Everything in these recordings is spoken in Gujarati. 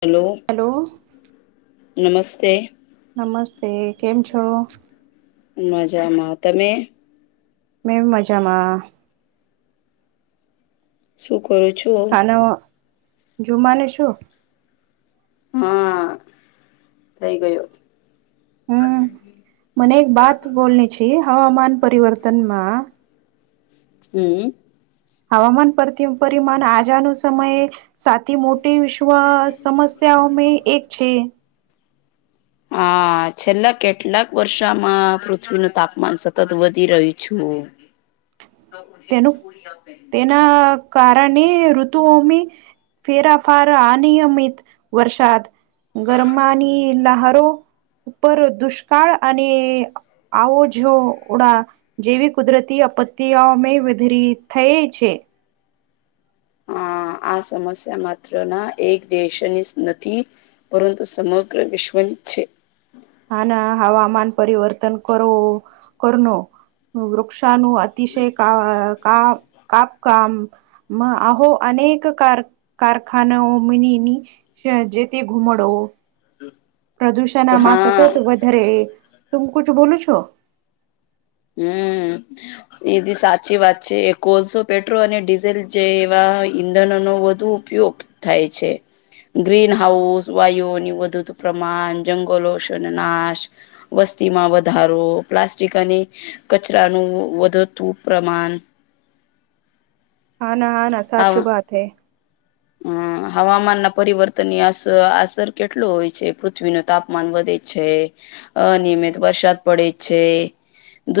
હલો હલો નમસ્તે નમસ્તે કેમ છો? મજામાં તમે? મેં મજામાં. શું કરું છો? ન જુમાને શું? હા થઈ ગયો. હમ મને એક બાત બોલની છે હવામાન પરિવર્તનમાં હમ હવામાન પરથી પરિમાન આજુના સમયે સાથી મોટી ત્વ સમસ્યાઓ મે એક છે. હા છેલ્લા કેટલાક વર્ષામાં પૃથ્વીનું તાપમાન સતત વધી રહ્યું છું. તેનું તેના કારને ઋતુઓમે ફેરાફાર, આનિયમિત વરસાદ ગરમાની લાહારો ઉપર દુષ્કાળ અને આવો જો ઉડા જેવી કુદરતી આપત્યાઓ મે વધીરી થઈ છે. હહ આ સમસ્યા માત્ર ના એક દેશની નથી. પરંતુ સમગ્ર વિશ્વની છે. હાના હવામાન પરિવર્તન કરવો કરનો વૃક્ષાનું અતિશય કા કા કાપકામ માં આહો અનેક કાર કારખાનાઓ મીની ની સે જેથી ઘુમડો પ્રદૂષનમાં હા સતત વધારે. તુંમ કુછ બોલું છો? હમ એ બી સાચી વાત છે એ કોલસો પેટ્રોલ અને ડીઝલ જે એવા ઈંધન ન દુ ઉપયોગ થાય છે. ગ્રીન હાઉસ વાયુઓની વધુ પ્રમાણ જંગલો નાશ વસ્તીમાં વધારો પ્લાસ્ટિક અને કચરાનું વધતું પ્રમાણ હા ના હા ના સાચુ બાત હૈ. હમ હવામાન ના પરિવર્તનની અસ અસર કેટલો હોય છે પૃથ્વી ન તાપમાન વધે છે અનિયમિત વરસાદ પડે છે.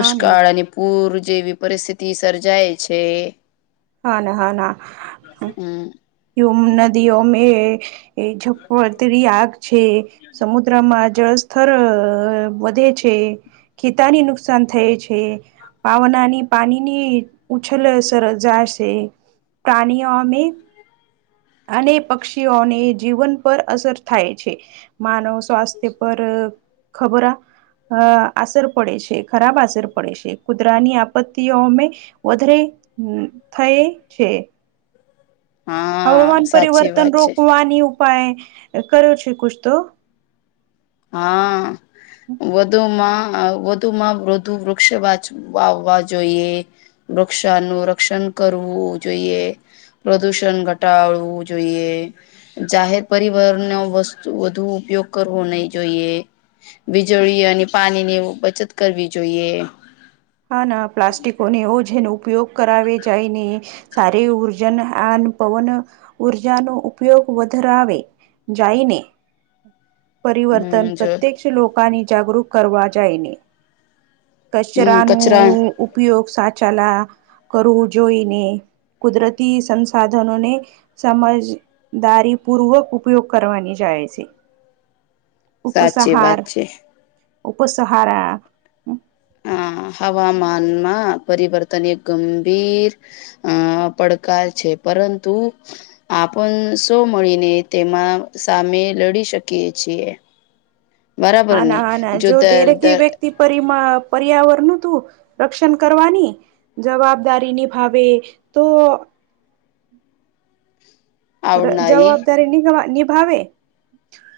હા ના અને પૂર જેવી પરિસ્થિતિ સર્જાય છે. હા ના હા ના. હમ. નદીઓ મે જપતરી આગ છે સમુદ કમાં જળસ્તર વધે છે ખેતાની નુકસાન થાય છે. પાવનાની પાણીની ઉછલસ રજાશે. પ્રાણીઓમે અને પક્ષીઓને જીવન પર અસર થાય છે. માનવ સ્વાસ્થ્ય પર ખબર અ આસર પડે છે ખરાબ આસર પડે છે કુદરાની આપત્તિઓમે વધરે થય છે. હા હવામાન સાચી પરિવર્તન વાત છે રોકવાની ઉપાય કર્યો છે કુશ તો હા. વધુમાં વધુમાં વધુ વૃક્ષ વાચ વાવવા જોઈએ વૃક્ષાનું રક્ષણ કરવું જોઈએ પ્રદુષણ ઘટાડવું જોઈએ જાહેર પરિવહ ન વસ્તુ વધુ ઉપયોગ કરવો નહી જોઈએ વીજળી અને પાણી ની બચત કરવી જોઈએ હા ના પ્લાસ્ટિકોને એવો જેનો ઉપયોગ કરાવે જાયને સારી ઉર્જા આ પવન ઉર્જાનો ઉપયોગ વધરાવે જાયને પરિવર્તન હમ જો પ્રત્યક્ષ લોકા ની જાગૃત કરવા જાયને હમ કચરા નો કચરા ઉપયોગ સાચાલા કરું જોઈને. કુદરતી સંસાધનોને સમજદારી પૂર્વક ઉપયોગ કરવાની જાય છે. સાચી ઉપસાહાર વાત છે ઉપસાહાર હ હવામાનમાં પરિવર્તન એક ગંભીર અ પડકાર છે પરંતુ આપણ સો મળીને તેમાં સામે લડી શકીએ છીએ. બરાબર નહી જો દર દર પર પર્યાવરણ ન તું રક્ષણ કરવાની. જવાબદારી નિભાવે તો આવનારી જવાબદારી નિગવ નિભાવ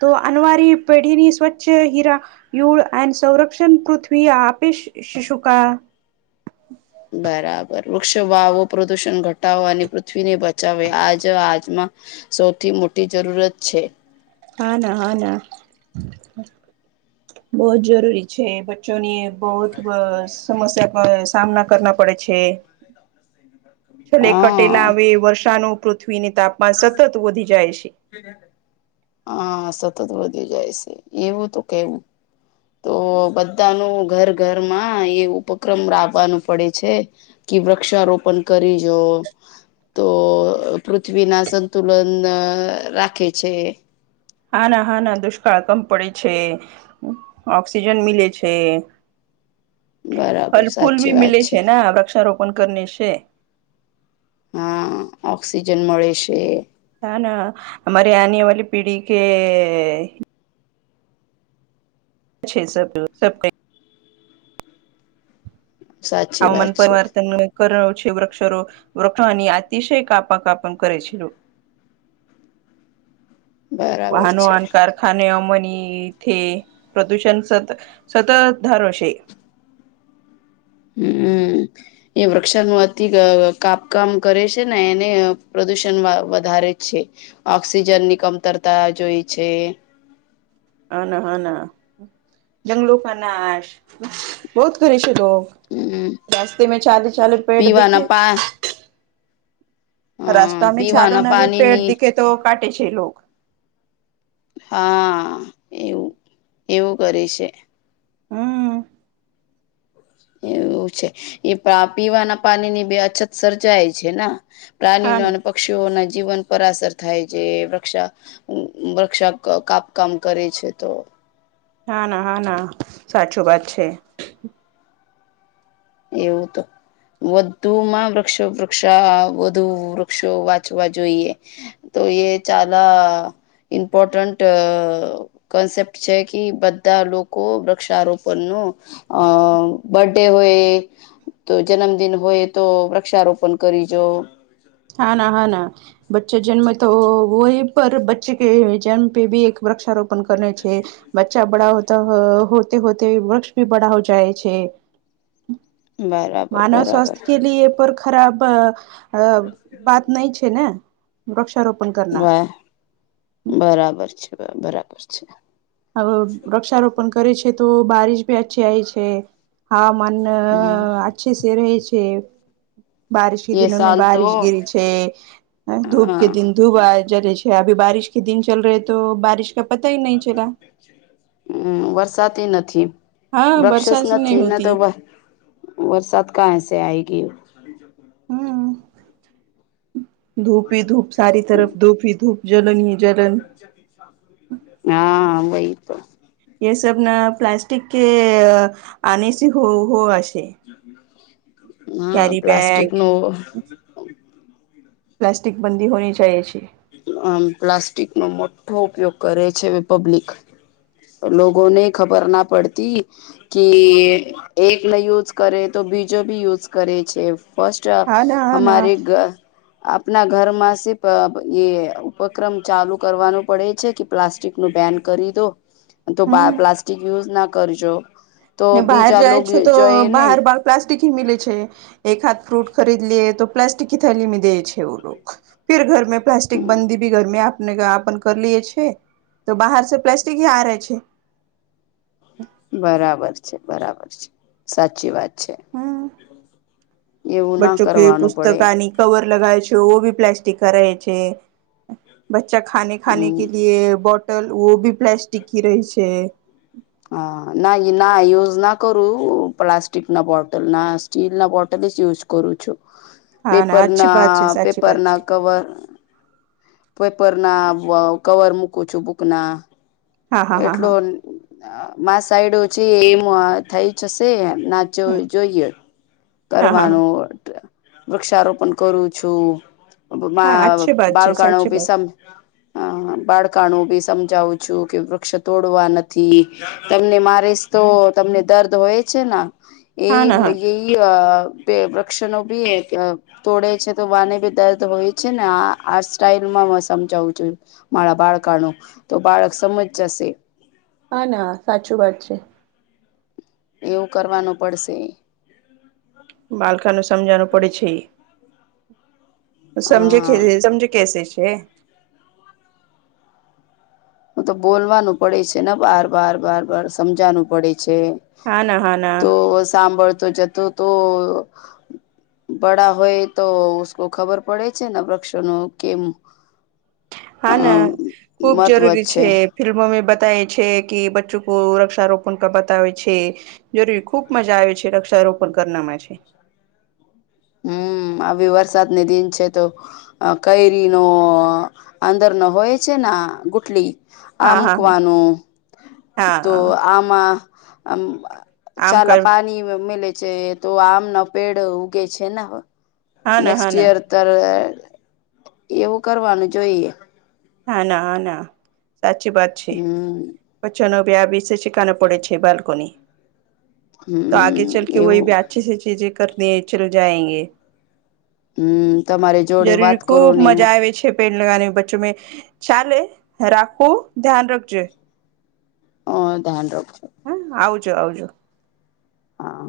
તો અનવારી પેઢીની સ્વચ્છ હીરા યુ એ સંરક્ષણ પૃથ્વી આપી શુંકા બરાબર વૃક્ષ વાવો પ્રદુષણ ઘટાવે અને પૃથ્વીને બચાવે આજ આજમાં સૌથી મોટી જરૂરત છે. હા ના હા ના બહુ જ જરૂરી છે જોની બહુ સમસ્યા ક સામના કરના પડે છે છેલ્લે કટેલા હા આવે વર્ષાનું પૃથ્વીની તાપમાન સતત વધી જાય છે હા સતત વધી જાય છે એવું તો કેવું તો બધા ન ઘર ઘરમાં એ ઉપક્રમ લાવવાનું પડે છે કે વૃક્ષારોપણ કરી જો તો પૃથ્વી ના સંતુલન રાખે છે હા ના હા ના દુષ્કાળ કમ પડે છે ઓક્સિજન મીમલે છે બરાબર ફલ ફૂલ સાચી ભી વાત મિલે છે ના વૃક્ષારોપણ કરને છે હા ઓક્સિજન મળે છે હા ના હમારે આને વાલી પીઢી કે અચ્છે સબ સબ ક સાચી હવામાન વાત છે પરિિવર્તન કરણ છે વૃક્ષારો વૃક્ષોની અતિશય કાપ કાપણ કરે છે બરાબર વાહનો છે વાહન કાર ખાનેઓ મની પ્રદૂષણ સત સતત ધારોશે હમ એ વૃક્ષનું અતિ કાપકામ કરે છે ને એને પ્રદુષણ વધારે છે ઓક્સિજન ની કમતરતા જોઈ છે હા ના હા ના જંગલો કા નાશ બહુત ઘરે છે લોકો હમ રાસ્તે મે ચારે ચારે પેડ દેખે પીવાના પા હ રસ્તો અમે ચાલો પીવાના ન પેટ પાણીની દીખે તો કાટે છે લોક હા એવું એવું કરી છે હમ એવું છે એ પીવાના પાણી ની બે અછત સર્જાય છે ને હા પ્રાણીઓ ના અને પક્ષીઓના જીવન પર અસર થાય છે વૃક્ષા વૃક્ષોક કાપકામ કરે છે તો હા ના હા ના સાચું વાત છે એવું તો વધુ માં વૃક્ષો વૃક્ષ વધુ વૃક્ષો વાંચવા જોઈએ તો એ ચાલા ઇમ્પોર્ટન્ટ કોન્સેપ્ટ છે કે બધા લોકો વૃક્ષારોપણ ન અ બર્ડે હોય તો જન્મદિન હોય તો વૃક્ષારોપણ કરીજો હા ના હા ના બચ્ચે જન્મે તો વહી પર બચ્ચે કે જન્મ પે ભી એક વૃક્ષારોપણ કરે છે બચ્ચા બડા હોતા હોતે હોતે વૃક્ષ ભી બડા હો જાય છે બરાબર માનવ બરાબર સ્વાસ્થ્ય કે લ એ પર ખરાબ અ બાત નહી છે ને વૃક્ષારોપણ કરના વાહ બરાબર છે બરાબર છે વૃક્ષારોપણ કરે છે તો બારિશ ભી અચ્છી આવીય છે હવામાન અ હમ અચ્છે સ રહેે છે બારિશ કે એ દિનો સાલ તો બારીશ ગીરી છે હ ધૂપ અ કે દિન ધૂપ જલે છે અભી બારિશ કે દિચલ રહે તો બારિશ ક પતા હ નહીં ચલા હમ વરસાદી નથી વૃક્ષસ નથી ના તો વરસાત કહાસે આયગી ખાલી જક હમ ધૂપ ધૂપ સારી તરફ ધૂપી ધૂપ જલની જલની હા વહી તો એ સબ ના પ્લાસ્ટસ્ટિક કે આને સ હો હો આશે હ બેગ પ્લાસ્ટિક નું પ્લાસ્ટિક બંદી હોની ચાહીએ છે આ પ્લાસ્ટિક નો મોટો ઉપયોગ કરે છે પબ્લિક લોગો ને ખબર ના પડતી કે એક નહી યુઝ કરે તો બીજો બી યુઝ કરે છે એમ. ફસ્ટ હ હા ના હા ના અમારે ઘ આપના ઘરમાં સિફ એ ઉપક્રમ ચાલુ કરવાનું પડે છે કે પ્લાસ્ટિક નું બેન કરી દો તો પ્લા હમ પ્લાસ્ટિક યુઝ ના કરજો. તો ને બહાર બીજા જાય લોગ છો તો જોઈ ને બહાર બાર પ્લાસ્ટિક હી મિલે છે એક હાથ ફ્રૂટ ખરીદ લએ તો. પ્લાસ્ટિક થી થાલી મી દે છે ઓ લોક ફીર ઘરમે પ્લાસ્ટિક બંદી ભી ઘરમે આપને આપન કર લએ છે. તો બહાર સ પ્લાસ્ટિક હ આ ર છે બરાબર છે બરાબર છે સાચી વાત છે. હમ એવું ના બચ્ચો કે કરવાનું પડે પુસ્તકાની કવર લગાય છે ઓભી પ્લાસ્ટિક કા રહે છે. બચ્ચા ખાને ખાને કે હમ લિએ બોટલ ઓ ભી પ્લાસ્ટિક કી રહી છે. હા ના ના યુઝ ના કરું પ્લાસ્ટિક ના બોટલ ના સ્ટીલ ના બોટલસ યુઝ કરું છું. હમ [unintelligible] પેપર ના પેપર ના કવર પેપર ના બ કવર મૂકું છું બુક ના હા હા હા એટલો હા મા સાઈડ ઓછી એમ થઈ જશે ના જો હમ જોઈએ હા હા કરવાનું. વૃક્ષારોપણ કરું છું હા બા અચ્છી બાત છે બાળકાણો સાચી બી બાત હ બાળકાનું બી સમજાવું છું કે વૃક્ષ તોડવા નથી તમને મારેસ તો તમને દર્દ હોય છેના એ હા ના હા એ અ વૃક્ષણો ભી તોડે છે તો બાને બી દર્દ હોય છે ને આ આ સ્ટાઈલમાં સમજાવું છું. મારા બાળકા નો તો બાળક સમજ જશે. હા ના સાચું વાત છે. એવું કરવાનું પડશે. બાલકા નું સમજાનું પડે છે. સમજે કે હા સમજે કેસે છે. હ તો બોલવાનું પડે છે ને બાર બાર બાર બાર સમજાનું પડે છે. હા ના હા ના તો સાંભળતો જતો તો બડા હોય તો ઉસકો ખબર પડે છે વૃક્ષનો કેમ અ હા ના ખુબ જરૂરી છે. ફિલ્મો મે બતાવે છે કે બચ્ચો કો વૃક્ષારોપણ કા બતાવે છે. જરૂરી ખુબ મજા આવે છે વૃક્ષારોપણ કરનામાં છે. હમ આવી વરસાદને દિન છે તો કેઈરી નો અંદર ન હોય છેને આ ગુટલી. આ હા હા મૂકવાનું હા તો હા આમાં અમ આમ કર ચાલા પાણી મલે છે તો આમનો પેડ ઉગે છે ને. હા ના હા ના નેક્સ્ટયર તરે એવું કરવાનું જોઈએ. હા ના હા ના સાચી વાત છે. હમ. બચ્ચનો બે બેશે શેકાને પડે છે બાલ્કોની તો આગે હમ ચલ કે એવું ઓઈ અચ્છી સી ચીજે કરતી ચલ જાયંગે. હમ તમારે જોડે વાત જરૂરી ખુબ કરું ને એમ મજા અ આવે છે. પેડ લગની બચ્ચો મે ચાલે રાખું ધ્યાન રાખજે હ ધ્યાન રખજો. હા આવજો આવજો. હા.